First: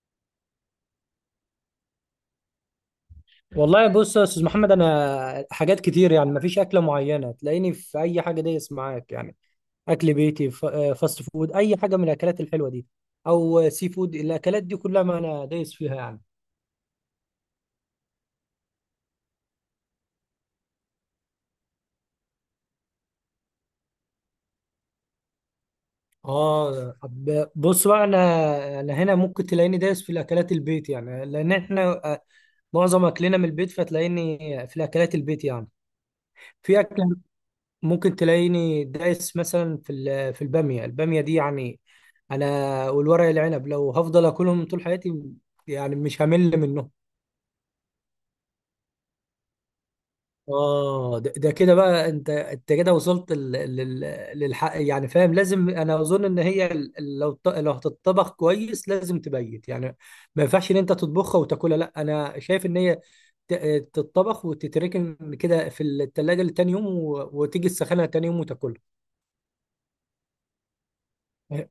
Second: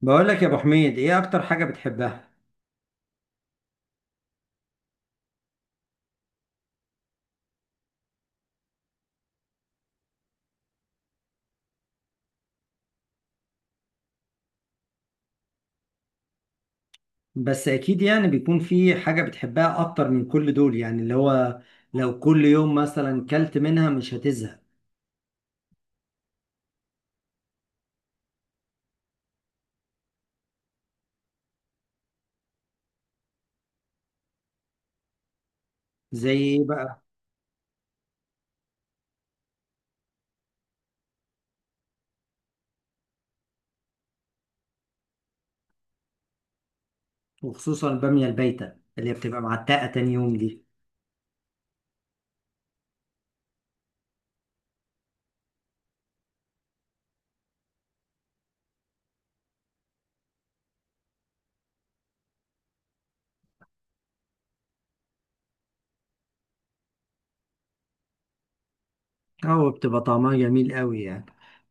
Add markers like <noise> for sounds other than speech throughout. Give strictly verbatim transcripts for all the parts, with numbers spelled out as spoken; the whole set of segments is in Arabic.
بقول لك يا ابو حميد، ايه اكتر حاجة بتحبها؟ والله، بص يا استاذ محمد، انا حاجات كتير يعني مفيش اكله معينه، تلاقيني في اي حاجه دايس معاك يعني اكل بيتي، ف- آه، فاست فود، اي حاجه من الاكلات الحلوه دي، او سي فود، الاكلات دي كلها ما انا دايس فيها يعني. بس اكيد يعني بيكون في حاجة بتحبها اكتر من كل دول، يعني اللي هو لو كل يوم مثلا كلت منها مش هتزهق. اه، طب بص بقى، انا انا هنا ممكن تلاقيني دايس في الاكلات البيت، يعني لان احنا آه، معظم اكلنا من البيت، فتلاقيني في الاكلات البيت يعني، زي ايه في بقى؟ اكله ممكن تلاقيني دايس مثلا في ال- في الباميه الباميه دي يعني. انا والورق العنب لو هفضل اكلهم طول حياتي، يعني مش همل منهم. وخصوصا البامية البايتة اللي هي بتبقى معتقة تاني يوم دي، اه، ده, ده كده بقى، انت انت كده وصلت لل- لل- للحق، يعني فاهم، لازم انا اظن ان هي، ال- ال- لو ط- لو هتطبخ كويس لازم تبيت يعني. ما ينفعش ان انت تطبخها وتاكلها، لا انا شايف ان هي ت- تتطبخ وتتركن كده في التلاجة لتاني يوم، و- وتيجي تسخنها تاني يوم وتاكلها. او بتبقى طعمها جميل قوي يعني.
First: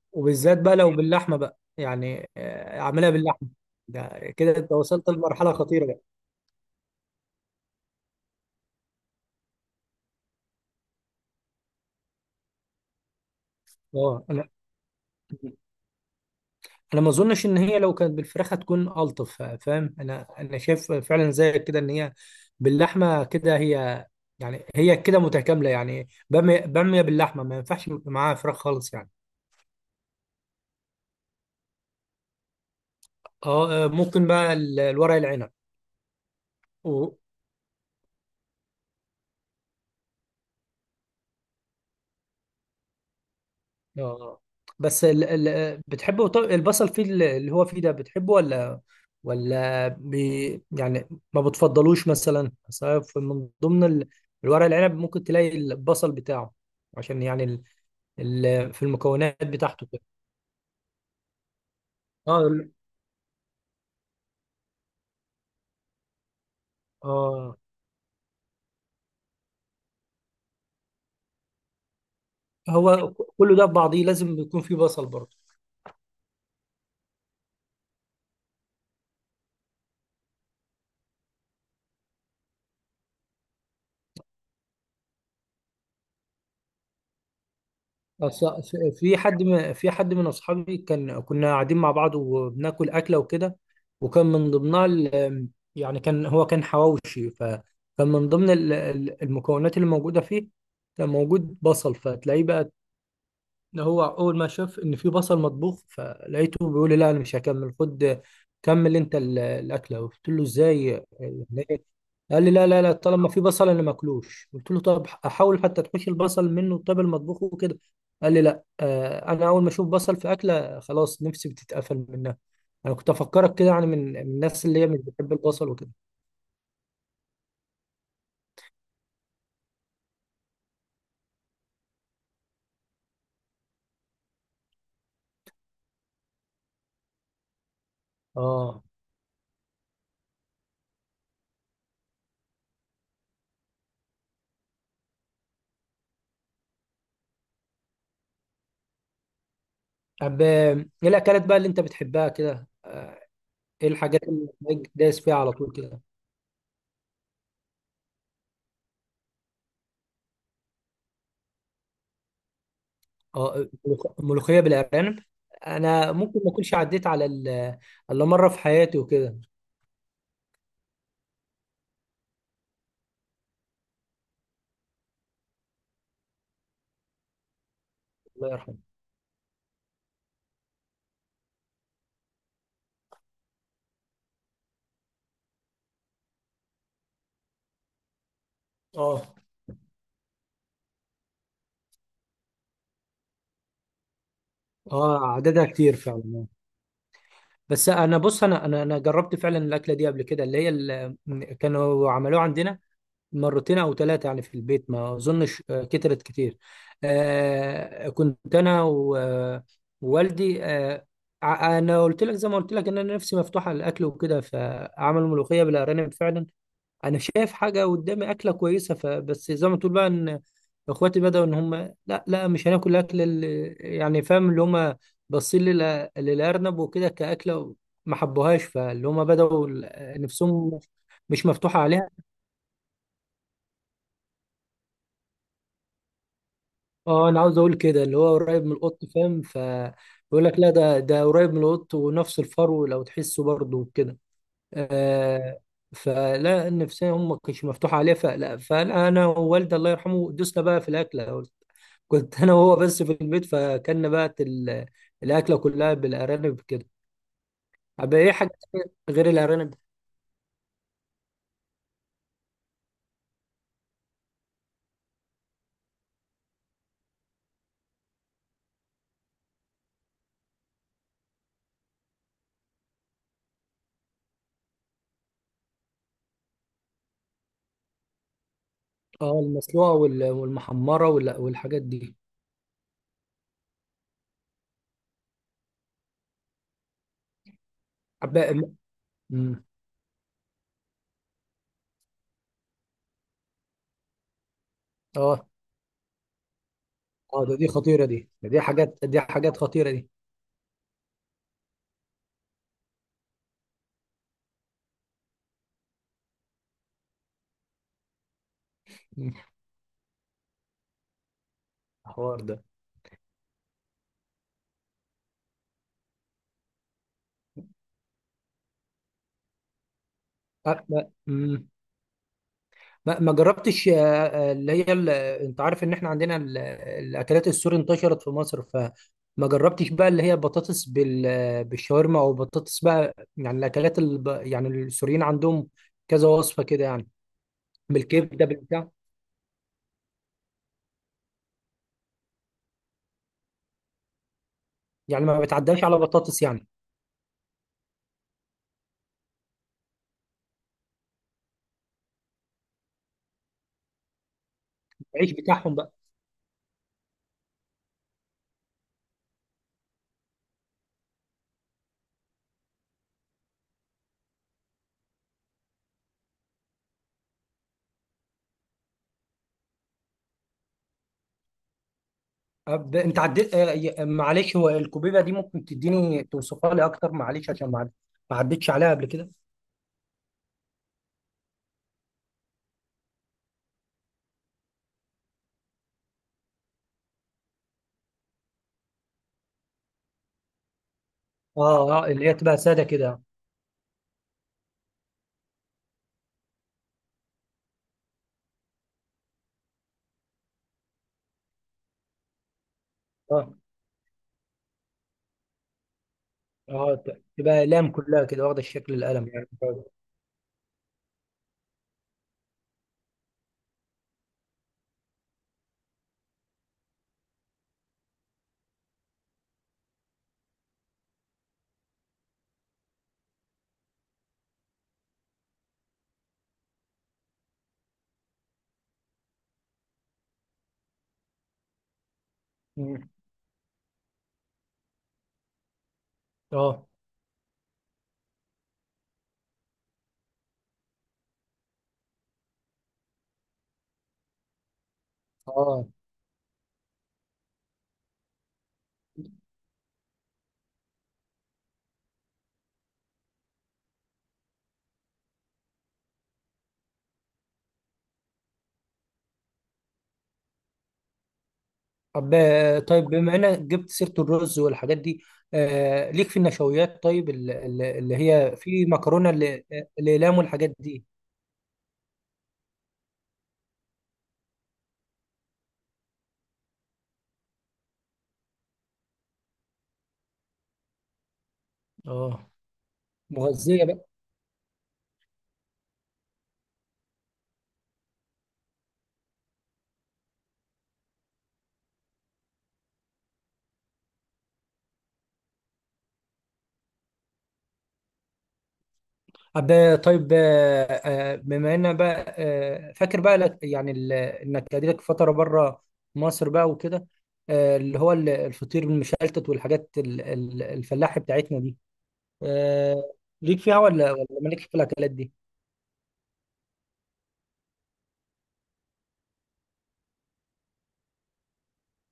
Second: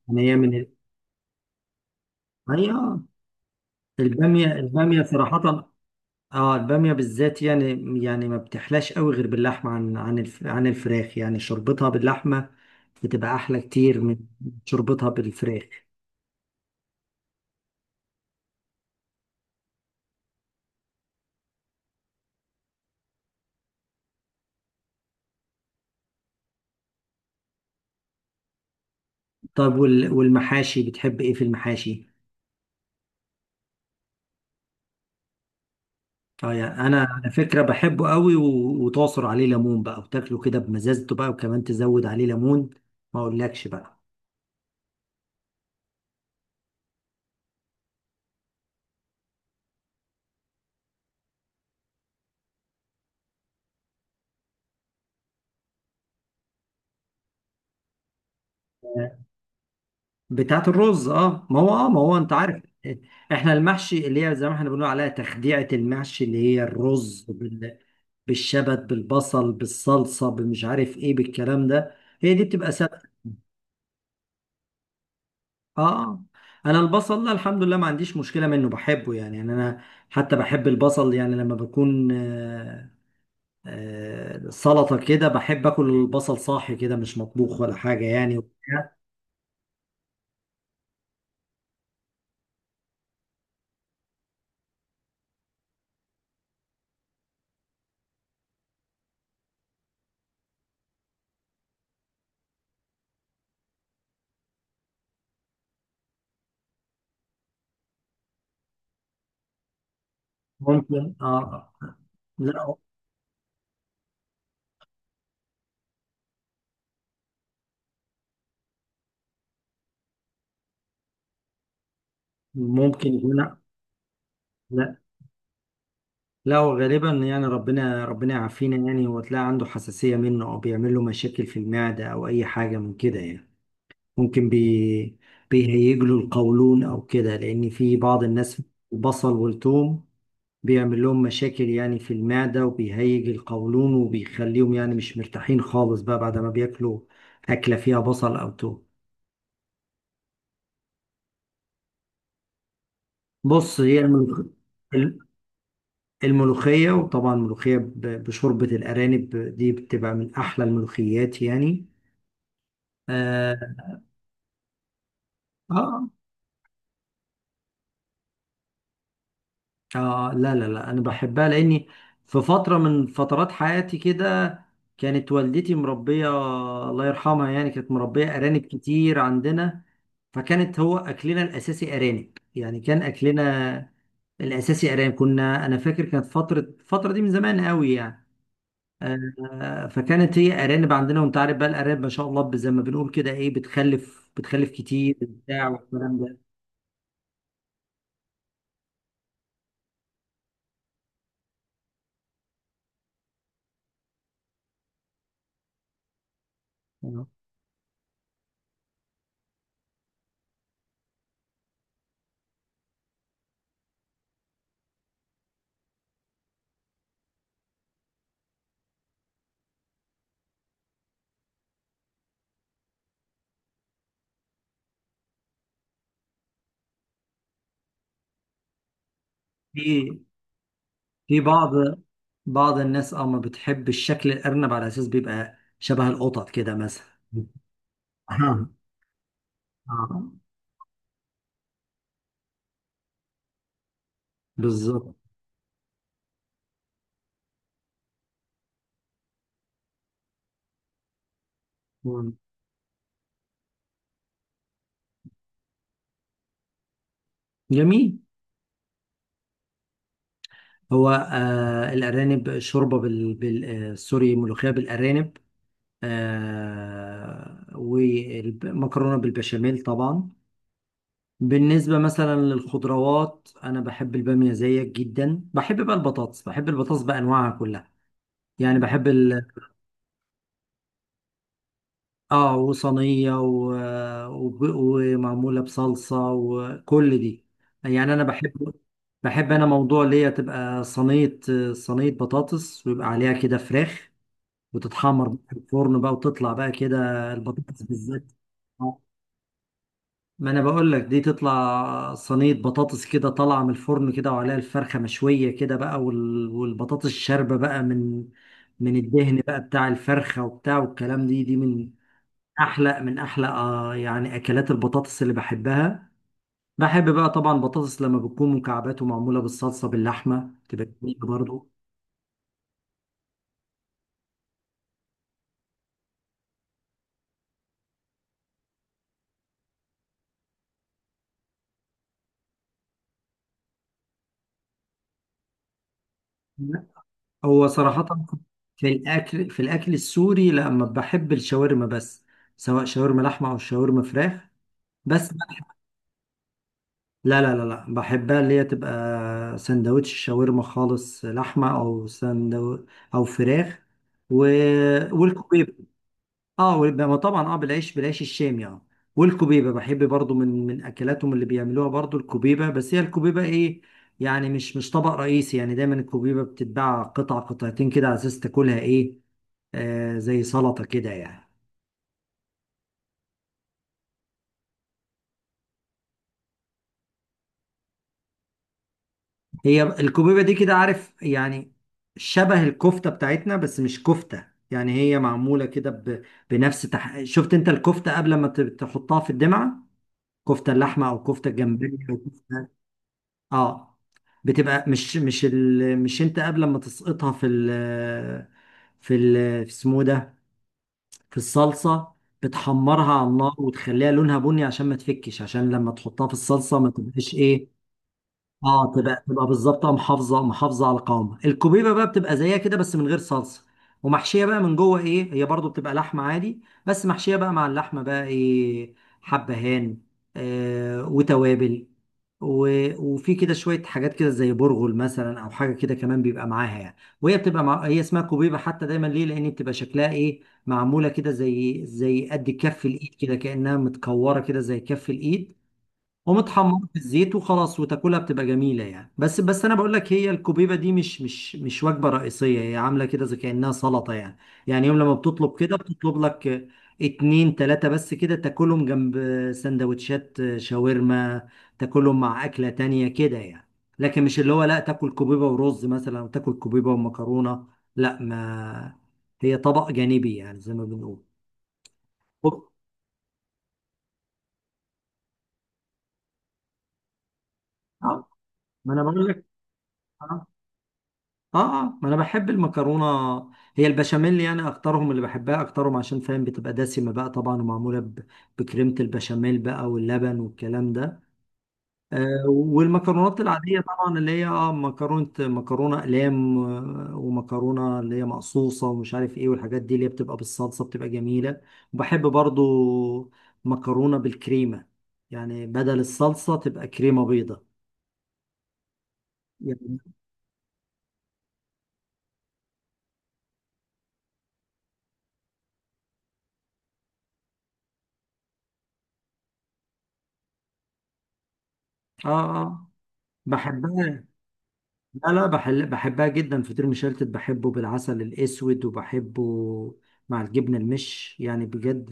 يعني هي من وبالذات ال... بقى لو باللحمه بقى يعني، هي، آه، آه، اعملها باللحمه، ده البامية كده انت البامية وصلت لمرحله صراحة. خطيره بقى. اه، البامية بالذات يعني. يعني ما بتحلاش قوي غير باللحمة، عن عن الف... عن الفراخ، يعني شربتها باللحمة بتبقى احلى كتير من اه، انا شربتها بالفراخ. انا ما اظنش ان هي لو كانت بالفراخ هتكون الطف، فاهم، انا انا شايف فعلا زي كده ان هي باللحمه كده، هي يعني هي كده متكامله، يعني باميه باميه باللحمه ما ينفعش معاها فراخ خالص يعني. طب وال- والمحاشي، بتحب ايه في المحاشي؟ اه، آه، ممكن بقى ال- الورق العنب. اه، يعني انا و- على فكره بحبه قوي، و- وتعصر عليه ليمون بقى وتاكله كده بمزازته بقى، وكمان تزود عليه ليمون ما اقولكش بقى. اه، بس ال... ال... بتحبه؟ طب البصل فيه ال- اللي هو فيه ده، بتحبه ولا ولا بي... يعني ما بتفضلوش؟ مثلا أصل في- من ضمن ال... الورق العنب ممكن تلاقي البصل بتاعه، عشان يعني ال... ال... في المكونات بتاعته كده. بتاعت الرز، اه ما هو، اه ما هو انت اه عارف ال- احنا المحشي اللي هي زي ما احنا بنقول عليها تخديعة المحشي، اللي هي الرز اه، بال- بالشبت بالبصل بالصلصة بالمش عارف ايه بالكلام ده. هي دي بتبقى سهلة. هو كله ده في بعضيه لازم يكون فيه بصل برضه. اه، انا البصل لا الحمد لله ما عنديش مشكله منه، بحبه يعني يعني انا حتى بحب البصل، يعني لما بكون آه، آه، سلطه كده بحب اكل البصل صاحي كده، مش مطبوخ ولا حاجه يعني أص- وبتاع. أص- في حد م- في حد من اصحابي، كان كنا قاعدين مع بعض وبناكل اكله وكده، وكان من ضمنها ال- يعني كان، هو كان حواوشي، فكان من ضمن ال- ال- المكونات اللي موجوده فيه كان موجود بصل، فتلاقيه بقى ده، هو اول ما شاف ان في بصل مطبوخ فلقيته بيقول لي لا انا مش هكمل، خد كمل انت ال- الاكله. قلت له ازاي؟ ممكن، يعني اه. إيه؟ قال لي لا لا. لا لا، طالما في بصل انا ماكلوش. قلت له طب احاول حتى تحوش البصل منه، طب المطبوخ وكده. قال لي لا، آه، انا اول ما اشوف بصل في اكله خلاص نفسي بتتقفل منها. انا كنت ممكن افكرك يكون. كده، يعني من من الناس اللي هي لا، مش بتحب البصل وكده. لا، هو غالبا يعني ربنا ربنا يعافينا، يعني هو تلاقي عنده حساسيه منه، او بيعمل له مشاكل في المعده، او اي حاجه من كده يعني. ممكن بي بيهيج له القولون او كده، لان في بعض الناس اه، البصل والثوم بيعمل لهم مشاكل يعني في المعدة، وبيهيج القولون، وبيخليهم يعني مش مرتاحين خالص بقى بعد ما بياكلوا أكلة فيها بصل أو توم. طب آه، ايه الاكلات بقى اللي انت بتحبها كده؟ بص، ايه هي الحاجات الملوخ- اللي دايس فيها على طول كده؟ الملوخية وطبعا الملوخية ب- بشوربة الأرانب دي بتبقى من أحلى الملوخيات يعني. اه، آه, ملوخ- ملوخيه بالارانب، آه انا ممكن ما اكونش عديت على ال- الا مره في حياتي وكده. اه، لا لا لا، انا بحبها لاني في فتره من فترات حياتي كده كانت والدتي مربيه، الله يرحمها. يعني كانت مربيه الله ارانب يرحمه. كتير عندنا، فكانت هو اكلنا الاساسي ارانب. يعني كان اكلنا الاساسي ارانب، كنا انا فاكر كانت فتره، الفتره دي من زمان قوي يعني. اه. آه، فكانت هي ارانب عندنا. وانت عارف بقى الارانب ما شاء الله، زي ما بنقول كده، ايه، بتخلف بتخلف كتير اه، عددها بتاع كتير والكلام ده. فعلا. بس انا بص، انا انا انا جربت فعلا الاكله دي قبل كده، اللي هي ال- كانوا عملوها عندنا مرتين او ثلاثه يعني في البيت، ما اظنش آه، كترت كتير. آه، آه كنت انا و- ووالدي، آه ع- انا قلت لك زي ما قلت لك ان انا نفسي مفتوحه للاكل وكده، فعملوا ملوخيه بالارانب فعلا. انا شايف حاجه قدامي اكله كويسه، فبس زي ما تقول بقى ان اخواتي بداوا ان هم لا لا، مش هناكل الاكل، اللي يعني فاهم، اللي هم باصين للأ- للارنب وكده كاكله، ما حبوهاش، فاللي هم بداوا في ال- نفسهم في مش بعض مفتوحه عليها. بعض الناس اه ما بتحب الشكل الأرنب، على أساس بيبقى شبه القطط كده مثلا. اه، انا <laughs> عاوز اقول كده اللي هو قريب آه. من القط، فاهم، آه. فيقول لك لا ده ده قريب من القط، ونفس الفرو لو تحسه برضه وكده. بالظبط. آه. فلا، النفسيه هم مش مفتوحه عليها فلا، فانا ووالدي الله يرحمه دوسنا بقى في الاكله، مم. كنت انا وهو بس في البيت، فكنا بقى ال- الاكله كلها بالارانب كده. طب جميل. ايه حاجه تانية غير الارانب؟ هو آه الأرانب شوربة بال, بال آه سوري، ملوخية بالأرانب. آه والمكرونة بالبشاميل طبعا. بالنسبة مثلا للخضروات أنا بحب البامية زيك جدا. بحب بقى البطاطس بحب البطاطس بأنواعها كلها. يعني بحب اه، ال- المسلوقه وال- والمحمره وال- والحاجات دي. اه وصينية، و... وب- ومعمولة بصلصة، وكل دي. يعني انا طب بقى- بحب بحب أمم. انا موضوع اللي هي تبقى صينية صينية بطاطس ويبقى عليها كده فراخ، وتتحمر بقى اه في الفرن بقى، وتطلع بقى كده اه ده دي البطاطس خطيره، دي بالذات. ده دي حاجات، آه. دي حاجات خطيره دي. ما انا بقول لك، دي تطلع صينية بطاطس كده طالعة من الفرن كده، وعليها الفرخة مشوية كده بقى، وال... والبطاطس شاربة بقى من من أمم. الدهن بقى بتاع الفرخة وبتاع والكلام دي دي من الحوار ده. احلى من احلى، آه يعني اكلات البطاطس اللي بحبها. بحب بقى طبعا بطاطس لما بتكون مكعبات ومعموله بالصلصه باللحمه، تبقى أه، لا. جميله أمم. برضو. ما ما جربتش آه، آه، اللي هي ال- انت عارف ان احنا عندنا ال- الاكلات السوري انتشرت في مصر، فما جربتش بقى اللي هي بطاطس بال- بالشاورما، او بطاطس بقى، يعني الاكلات الب... يعني السوريين عندهم كذا وصفة كده يعني، هو صراحه بالكبدة في بالبتاع. الاكل في الاكل السوري، لما بحب الشاورما بس. سواء شاورما لحمه او شاورما فراخ، يعني بس ما بحب. بتعداش على بطاطس يعني؟ لا لا لا لا، بحبها اللي هي تبقى سندوتش شاورما خالص، لحمه او سندو او فراخ. و... العيش والكوبيبه بتاعهم بقى. اه والب- ما طبعا، اه، بالعيش بالعيش الشامي. اه، والكبيبه بحب برضو من من اكلاتهم اللي بيعملوها برضو الكبيبه. بس هي الكبيبه ايه؟ يعني مش مش طبق رئيسي، يعني دايما الكبيبه بتتباع قطع قطعتين كده على اساس تاكلها ايه؟ آه، زي سلطه كده يعني. أب... انت عديت آه، ي- معلش، هو الكوبيبة دي ممكن تديني توصفها لي اكتر؟ معلش، عشان ما عد- ما عدتش عليها قبل كده. هي الكبيبه دي كده عارف يعني شبه الكفته بتاعتنا، بس مش كفته. يعني هي معموله كده ب- بنفس تح... شفت انت الكفته قبل ما ت- تحطها في الدمعه، كفته اللحمه او كفته اه الجمبري. اه اللي هي تبقى سادة كده. اه، بتبقى مش مش ال... مش انت قبل ما تسقطها في ال... في ال... في اسمه إيه ده، في الصلصه، بتحمرها على اه النار وتخليها لونها بني عشان ما تفكش، عشان لما تحطها في الصلصه ما اه ت- تبقاش تبقى ايه. اقلام كلها كده، واخده اه، الشكل تبقى القلم تبقى يعني. طيب. بالظبط، آه، محافظه محافظه على قوامها. الكوبيبه بقى بتبقى زيها كده بس من غير صلصه، ومحشيه بقى من جوه ايه، هي برضو بتبقى لحمه عادي بس محشيه بقى مع اللحمه بقى ايه، حبهان، آه، وتوابل، و... وفي كده شويه حاجات كده زي برغل مثلا، او حاجه كده كمان بيبقى معاها يعني. وهي بتبقى مع... هي اسمها كوبيبه حتى دايما ليه، لان بتبقى شكلها ايه، معموله كده زي زي قد كف مم. الايد كده، كانها متكوره كده زي كف الايد، ومتحمر اه في الزيت وخلاص وتاكلها بتبقى جميله يعني. بس بس انا بقول لك، هي الكوبيبه دي مش مش مش وجبه رئيسيه، هي عامله كده زي كانها سلطه يعني. يعني يوم لما بتطلب كده اه بتطلب لك اتنين تلاته بس كده، تاكلهم جنب سندوتشات شاورما، تاكلهم مع اكله تانية كده يعني. لكن مش اللي هو لا تاكل كوبيبه ورز مثلا، او تاكل كوبيبه ومكرونه. لا، ما هي طبق جانبي يعني زي ما بنقول. طب أوه. آه، طيب بما انك جبت سيره الرز والحاجات دي، آه ليك في النشويات؟ طيب ال- ال- اللي هي في ما انا بقول مكرونه لك. ال- الاقلام والحاجات دي. اه آه، ما انا بحب المكرونه. هي البشاميل يعني اكترهم اللي بحبها اكترهم عشان فاهم بتبقى دسمه بقى طبعا، ومعموله ب- بكريمه البشاميل بقى واللبن والكلام ده. آه اه، والمكرونات العاديه مغذيه بقى. طبعا، اللي هي اه مكرونه مكرونه اقلام، آه، ومكرونه اللي هي مقصوصه ومش عارف ايه، والحاجات دي اللي هي بتبقى بالصلصه بتبقى جميله. وبحب برضو مكرونه بالكريمه، يعني بدل الصلصه تبقى كريمه بيضه طب آه، يعني. طيب آه آه، بما ان بقى آه فاكر بقى لك يعني ال- انك قعدتك فتره بره مصر بقى وكده، آه اللي هو ال- الفطير المشلتت والحاجات ال- ال- الفلاحي بتاعتنا دي، اه، اه، آه، ليك فيها ولا بحبها. ولا مالك في الاكلات لا دي؟ لا، بحل بحبها جدا. فطير مشلتت بحبه بالعسل الأسود، وبحبه مع الجبنة المش يعني، بجد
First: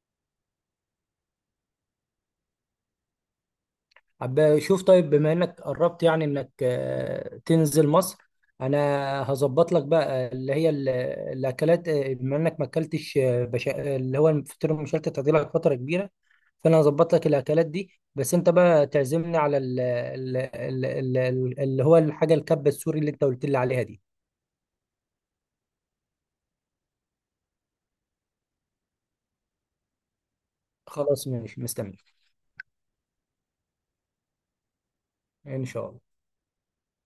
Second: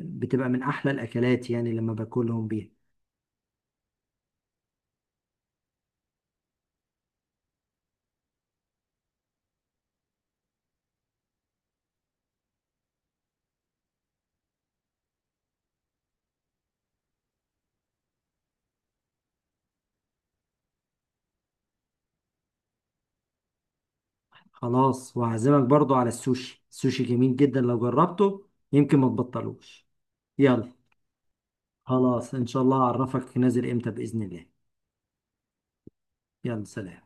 بتبقى من أحلى الأكلات يعني لما باكلهم بيها. عب شوف، طيب بما انك قربت يعني انك آه، تنزل مصر، انا هظبط لك بقى آه، اللي هي ال- الاكلات، آه، بما انك ما اكلتش آه، بشا... اللي هو الفطير المشلتت هتجيلك فتره كبيره، فانا هظبط لك الاكلات دي، بس انت بقى تعزمني على ال... ال... ال... ال... اللي هو الحاجه الكبه السوري اللي انت قلت لي عليها دي. خلاص وهعزمك برضو على السوشي. السوشي جميل جدا، لو جربته يمكن ما تبطلوش. يلا. خلاص ماشي، مستنيك. خلاص، إن شاء الله أعرفك نازل إمتى بإذن الله. ان شاء الله. يلا سلام.